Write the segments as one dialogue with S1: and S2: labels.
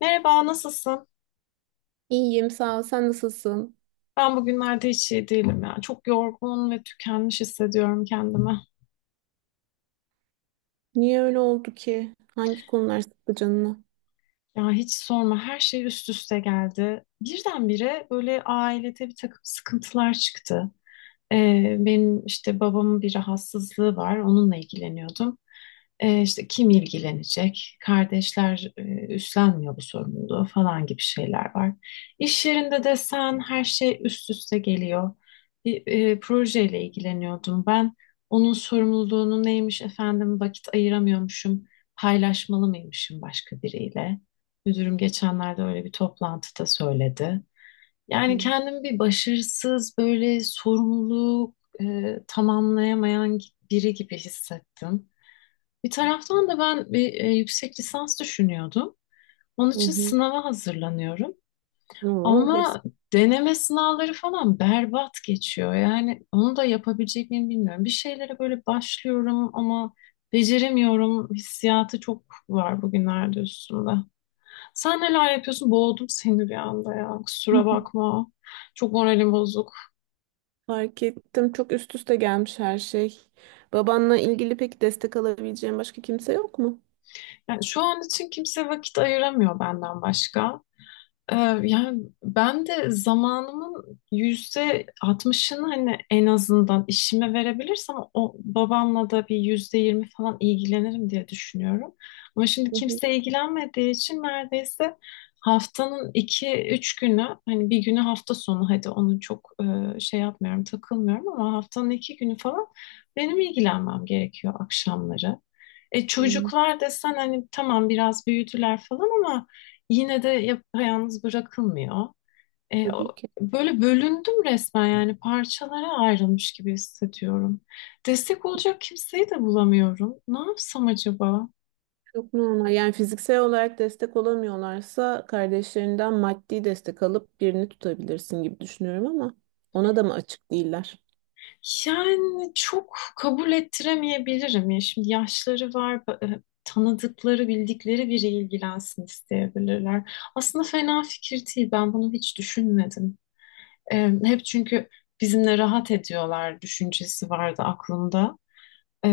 S1: Merhaba, nasılsın?
S2: İyiyim, sağ ol. Sen nasılsın?
S1: Ben bugünlerde hiç iyi değilim ya. Çok yorgun ve tükenmiş hissediyorum kendimi.
S2: Niye öyle oldu ki? Hangi konular sıktı canını?
S1: Ya hiç sorma, her şey üst üste geldi. Birdenbire böyle ailede bir takım sıkıntılar çıktı. Benim işte babamın bir rahatsızlığı var. Onunla ilgileniyordum. İşte kim ilgilenecek? Kardeşler üstlenmiyor bu sorumluluğu falan gibi şeyler var. İş yerinde de sen her şey üst üste geliyor. Bir projeyle ilgileniyordum ben. Onun sorumluluğunu neymiş efendim vakit ayıramıyormuşum. Paylaşmalı mıymışım başka biriyle? Müdürüm geçenlerde öyle bir toplantıda söyledi. Yani kendimi bir başarısız, böyle sorumluluk tamamlayamayan biri gibi hissettim. Bir taraftan da ben bir yüksek lisans düşünüyordum. Onun
S2: Hı
S1: için
S2: hı.
S1: sınava hazırlanıyorum.
S2: Oo, hepsi.
S1: Ama deneme sınavları falan berbat geçiyor. Yani onu da yapabilecek miyim bilmiyorum. Bir şeylere böyle başlıyorum ama beceremiyorum. Hissiyatı çok var bugünlerde üstümde. Sen neler yapıyorsun? Boğdum seni bir anda ya. Kusura bakma. Çok moralim bozuk.
S2: Fark ettim. Çok üst üste gelmiş her şey. Babanla ilgili peki destek alabileceğin başka kimse yok mu?
S1: Yani şu an için kimse vakit ayıramıyor benden başka. Ee, Yani ben de zamanımın %60'ını hani en azından işime verebilirsem o babamla da bir %20 falan ilgilenirim diye düşünüyorum. Ama şimdi
S2: Hı hı.
S1: kimse ilgilenmediği için neredeyse haftanın iki üç günü hani bir günü hafta sonu hadi onu çok şey yapmıyorum takılmıyorum ama haftanın iki günü falan benim ilgilenmem gerekiyor akşamları.
S2: Anladım.
S1: Çocuklar desen hani tamam biraz büyüdüler falan ama yine de yapayalnız bırakılmıyor.
S2: Tabii ki.
S1: Böyle bölündüm resmen yani parçalara ayrılmış gibi hissediyorum. Destek olacak kimseyi de bulamıyorum. Ne yapsam acaba?
S2: Çok normal. Yani fiziksel olarak destek olamıyorlarsa kardeşlerinden maddi destek alıp birini tutabilirsin gibi düşünüyorum ama ona da mı açık değiller?
S1: Yani çok kabul ettiremeyebilirim ya. Şimdi yaşları var, tanıdıkları, bildikleri biri ilgilensin isteyebilirler. Aslında fena fikir değil. Ben bunu hiç düşünmedim. E, Hep çünkü bizimle rahat ediyorlar düşüncesi vardı aklımda. Ee,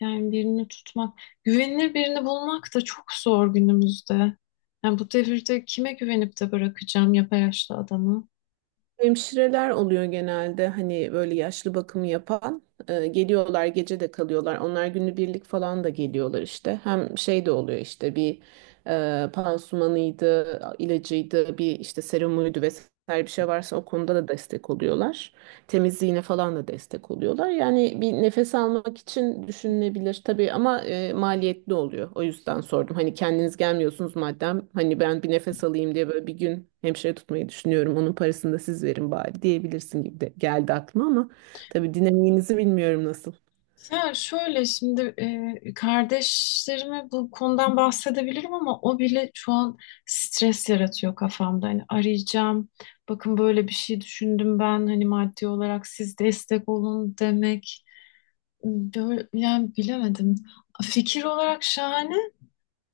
S1: Yani birini tutmak, güvenilir birini bulmak da çok zor günümüzde. Yani bu devirde kime güvenip de bırakacağım yaşlı adamı?
S2: Hemşireler oluyor genelde hani böyle yaşlı bakımı yapan. Geliyorlar gece de kalıyorlar, onlar günübirlik falan da geliyorlar, işte hem şey de oluyor, işte bir pansumanıydı ilacıydı, bir işte serumuydu vesaire bir şey varsa o konuda da destek oluyorlar, temizliğine falan da destek oluyorlar. Yani bir nefes almak için düşünülebilir tabii ama maliyetli oluyor. O yüzden sordum. Hani kendiniz gelmiyorsunuz madem, hani ben bir nefes alayım diye böyle bir gün hemşire tutmayı düşünüyorum. Onun parasını da siz verin bari diyebilirsin gibi de geldi aklıma ama tabii dinamiğinizi bilmiyorum nasıl.
S1: Ya şöyle şimdi kardeşlerime bu konudan bahsedebilirim ama o bile şu an stres yaratıyor kafamda. Hani arayacağım, bakın böyle bir şey düşündüm ben hani maddi olarak siz destek olun demek. Böyle, yani bilemedim. Fikir olarak şahane.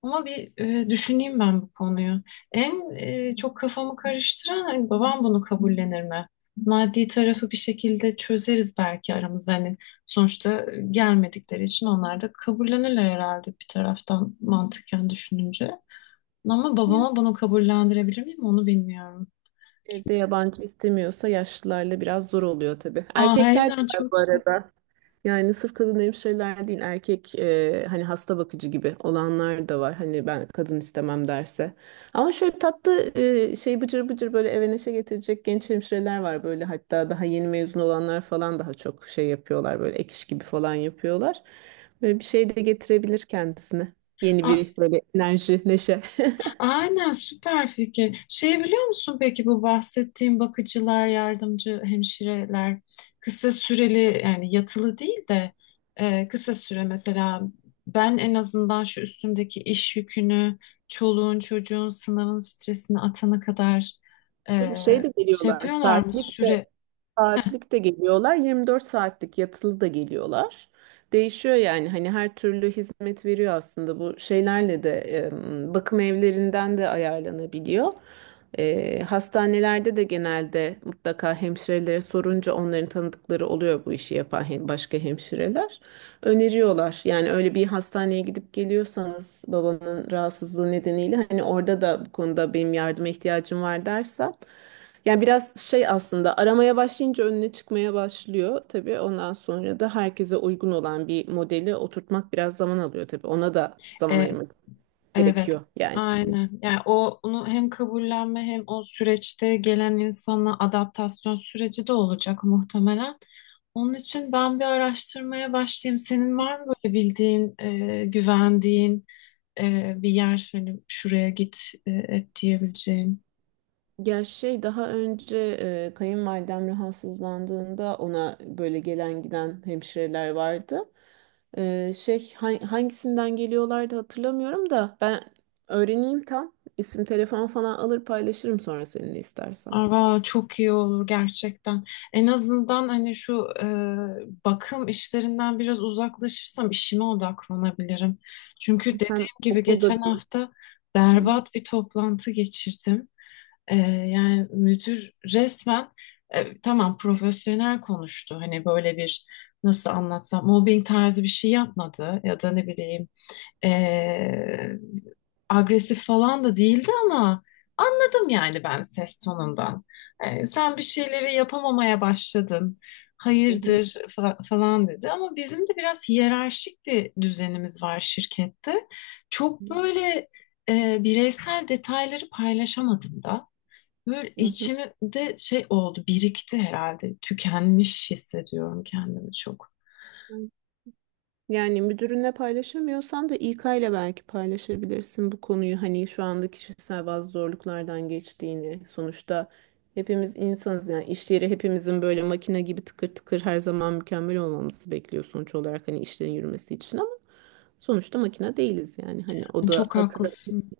S1: Ama bir düşüneyim ben bu konuyu. En çok kafamı karıştıran hani babam bunu kabullenir mi? Maddi tarafı bir şekilde çözeriz belki aramızda. Hani sonuçta gelmedikleri için onlar da kabullenirler herhalde bir taraftan mantıken düşününce. Ama
S2: Ya.
S1: babama bunu kabullendirebilir miyim onu bilmiyorum.
S2: Evde yabancı istemiyorsa yaşlılarla biraz zor oluyor tabii.
S1: Aa,
S2: Erkekler de
S1: aynen
S2: var bu
S1: çok zor.
S2: arada. Yani sırf kadın hemşireler değil, erkek hani hasta bakıcı gibi olanlar da var. Hani ben kadın istemem derse. Ama şöyle tatlı şey bıcır bıcır böyle eve neşe getirecek genç hemşireler var böyle, hatta daha yeni mezun olanlar falan daha çok şey yapıyorlar, böyle ek iş gibi falan yapıyorlar. Böyle bir şey de getirebilir kendisine. Yeni
S1: Aa,
S2: bir böyle enerji, neşe.
S1: aynen süper fikir. Şey biliyor musun peki bu bahsettiğim bakıcılar, yardımcı hemşireler kısa süreli yani yatılı değil de kısa süre mesela ben en azından şu üstümdeki iş yükünü, çoluğun çocuğun sınavın stresini atana kadar e,
S2: Bir şey de
S1: şey
S2: geliyorlar,
S1: yapıyorlar mı
S2: saatlik de
S1: süre
S2: saatlik de geliyorlar, 24 saatlik yatılı da geliyorlar. Değişiyor yani, hani her türlü hizmet veriyor aslında. Bu şeylerle de bakım evlerinden de ayarlanabiliyor. Hastanelerde de genelde mutlaka hemşirelere sorunca onların tanıdıkları oluyor bu işi yapan, hem başka hemşireler öneriyorlar. Yani öyle bir hastaneye gidip geliyorsanız babanın rahatsızlığı nedeniyle, hani orada da bu konuda benim yardıma ihtiyacım var dersen, yani biraz şey, aslında aramaya başlayınca önüne çıkmaya başlıyor tabii. Ondan sonra da herkese uygun olan bir modeli oturtmak biraz zaman alıyor tabii. Ona da zaman
S1: e,
S2: ayırmak
S1: evet,
S2: gerekiyor yani.
S1: aynen. Yani o onu hem kabullenme hem o süreçte gelen insanla adaptasyon süreci de olacak muhtemelen. Onun için ben bir araştırmaya başlayayım. Senin var mı böyle bildiğin, güvendiğin bir yer, hani şuraya git et diyebileceğin?
S2: Ya şey, daha önce kayınvalidem rahatsızlandığında ona böyle gelen giden hemşireler vardı. Şey, hangisinden geliyorlardı hatırlamıyorum da, ben öğreneyim tam. İsim telefon falan alır paylaşırım sonra seninle istersen.
S1: Aa, çok iyi olur gerçekten. En azından hani şu bakım işlerinden biraz uzaklaşırsam işime odaklanabilirim. Çünkü dediğim
S2: Hem
S1: gibi
S2: okulda
S1: geçen
S2: da.
S1: hafta berbat bir toplantı geçirdim. Yani müdür resmen tamam profesyonel konuştu. Hani böyle bir nasıl anlatsam mobbing tarzı bir şey yapmadı ya da ne bileyim ee, agresif falan da değildi ama anladım yani ben ses tonundan. Sen bir şeyleri yapamamaya başladın.
S2: Hı hı.
S1: Hayırdır falan dedi ama bizim de biraz hiyerarşik bir düzenimiz var şirkette. Çok böyle bireysel detayları paylaşamadım da. Böyle
S2: Hı hı.
S1: içimde şey oldu, birikti herhalde. Tükenmiş hissediyorum kendimi çok.
S2: Yani müdürünle paylaşamıyorsan da İK ile belki paylaşabilirsin bu konuyu. Hani şu anda kişisel bazı zorluklardan geçtiğini. Sonuçta hepimiz insanız, yani iş yeri hepimizin böyle makine gibi tıkır tıkır her zaman mükemmel olmamızı bekliyor sonuç olarak, hani işlerin yürümesi için, ama sonuçta makine değiliz yani. Hani o da
S1: Çok
S2: hatırla.
S1: haklısın.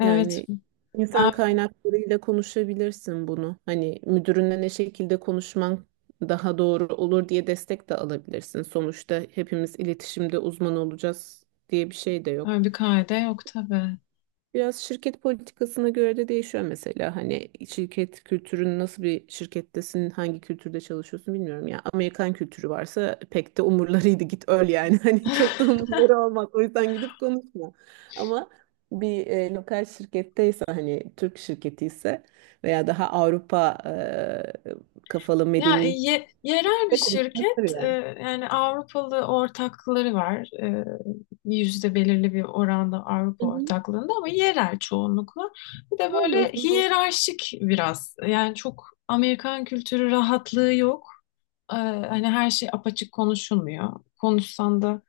S1: Evet,
S2: Yani insan
S1: ben
S2: kaynaklarıyla konuşabilirsin bunu. Hani müdürünle ne şekilde konuşman daha doğru olur diye destek de alabilirsin. Sonuçta hepimiz iletişimde uzman olacağız diye bir şey de yok.
S1: öyle bir kaide yok tabii.
S2: Biraz şirket politikasına göre de değişiyor mesela. Hani şirket kültürün, nasıl bir şirkettesin, hangi kültürde çalışıyorsun bilmiyorum ya. Amerikan kültürü varsa pek de umurlarıydı, git öl yani. Hani çok da umurları olmaz. O yüzden gidip konuşma. Ama bir lokal şirketteyse, hani Türk şirketi ise veya daha Avrupa kafalı
S1: Ya
S2: medeni
S1: yerel bir
S2: de
S1: şirket
S2: konuşulabilir yani.
S1: yani Avrupalı ortakları var. Yüzde belirli bir oranda Avrupa
S2: Hı hı.
S1: ortaklığında ama yerel çoğunlukla. Bir de
S2: Yani o
S1: böyle
S2: zaman
S1: hiyerarşik biraz. Yani çok Amerikan kültürü rahatlığı yok. Hani her şey apaçık konuşulmuyor. Konuşsan da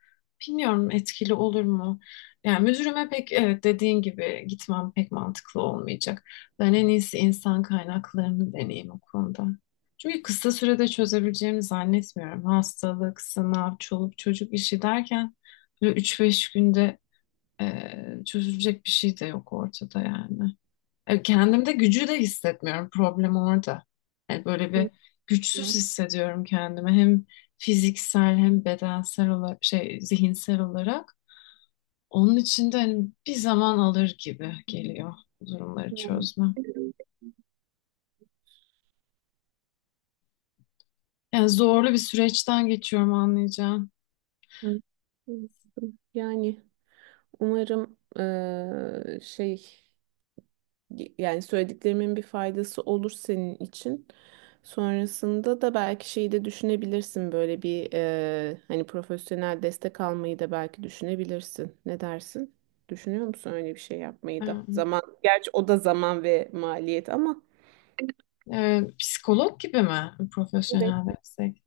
S1: bilmiyorum etkili olur mu? Yani müdürüme pek evet dediğin gibi gitmem pek mantıklı olmayacak. Ben en iyisi insan kaynaklarını deneyeyim o konuda. Çünkü kısa sürede çözebileceğimi zannetmiyorum. Hastalık, sınav, çoluk çocuk işi derken böyle üç beş günde çözülecek bir şey de yok ortada yani. Kendimde gücü de hissetmiyorum. Problem orada. Yani böyle bir güçsüz
S2: konuşulmaz.
S1: hissediyorum kendimi. Hem fiziksel hem bedensel olarak şey zihinsel olarak. Onun için de hani bir zaman alır gibi geliyor bu durumları
S2: Yani.
S1: çözmem. Yani zorlu bir süreçten geçiyorum anlayacağım.
S2: Hı. Yani umarım şey, yani söylediklerimin bir faydası olur senin için. Sonrasında da belki şeyi de düşünebilirsin, böyle bir hani profesyonel destek almayı da belki düşünebilirsin. Ne dersin? Düşünüyor musun öyle bir şey yapmayı da? Zaman, gerçi o da zaman ve maliyet ama
S1: Psikolog gibi mi
S2: evet,
S1: profesyonel destek?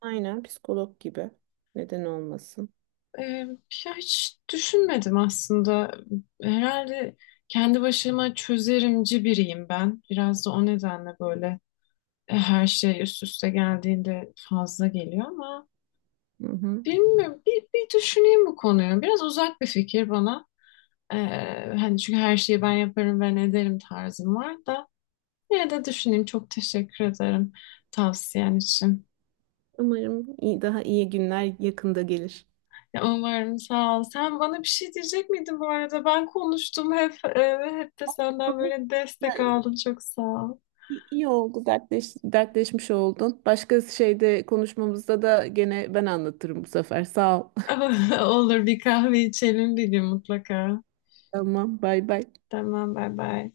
S2: aynen psikolog gibi. Neden olmasın?
S1: Ee, Ya hiç düşünmedim aslında. Herhalde kendi başıma çözerimci biriyim ben. Biraz da o nedenle böyle her şey üst üste geldiğinde fazla geliyor ama
S2: Hı hı.
S1: bilmiyorum. Bir düşüneyim bu konuyu. Biraz uzak bir fikir bana. Ee, Hani çünkü her şeyi ben yaparım, ben ederim tarzım var da. Yine de düşüneyim. Çok teşekkür ederim tavsiyen için.
S2: Umarım iyi, daha iyi günler yakında gelir.
S1: Ya umarım, sağ ol. Sen bana bir şey diyecek miydin bu arada? Ben konuştum hep ve hep de senden
S2: Olur.
S1: böyle destek aldım. Çok sağ ol.
S2: İyi iyi oldu, dertleşmiş oldun. Başka şeyde konuşmamızda da gene ben anlatırım bu sefer. Sağ ol.
S1: Olur, bir kahve içelim bir gün mutlaka.
S2: Tamam, bay bay.
S1: Tamam, bay bay.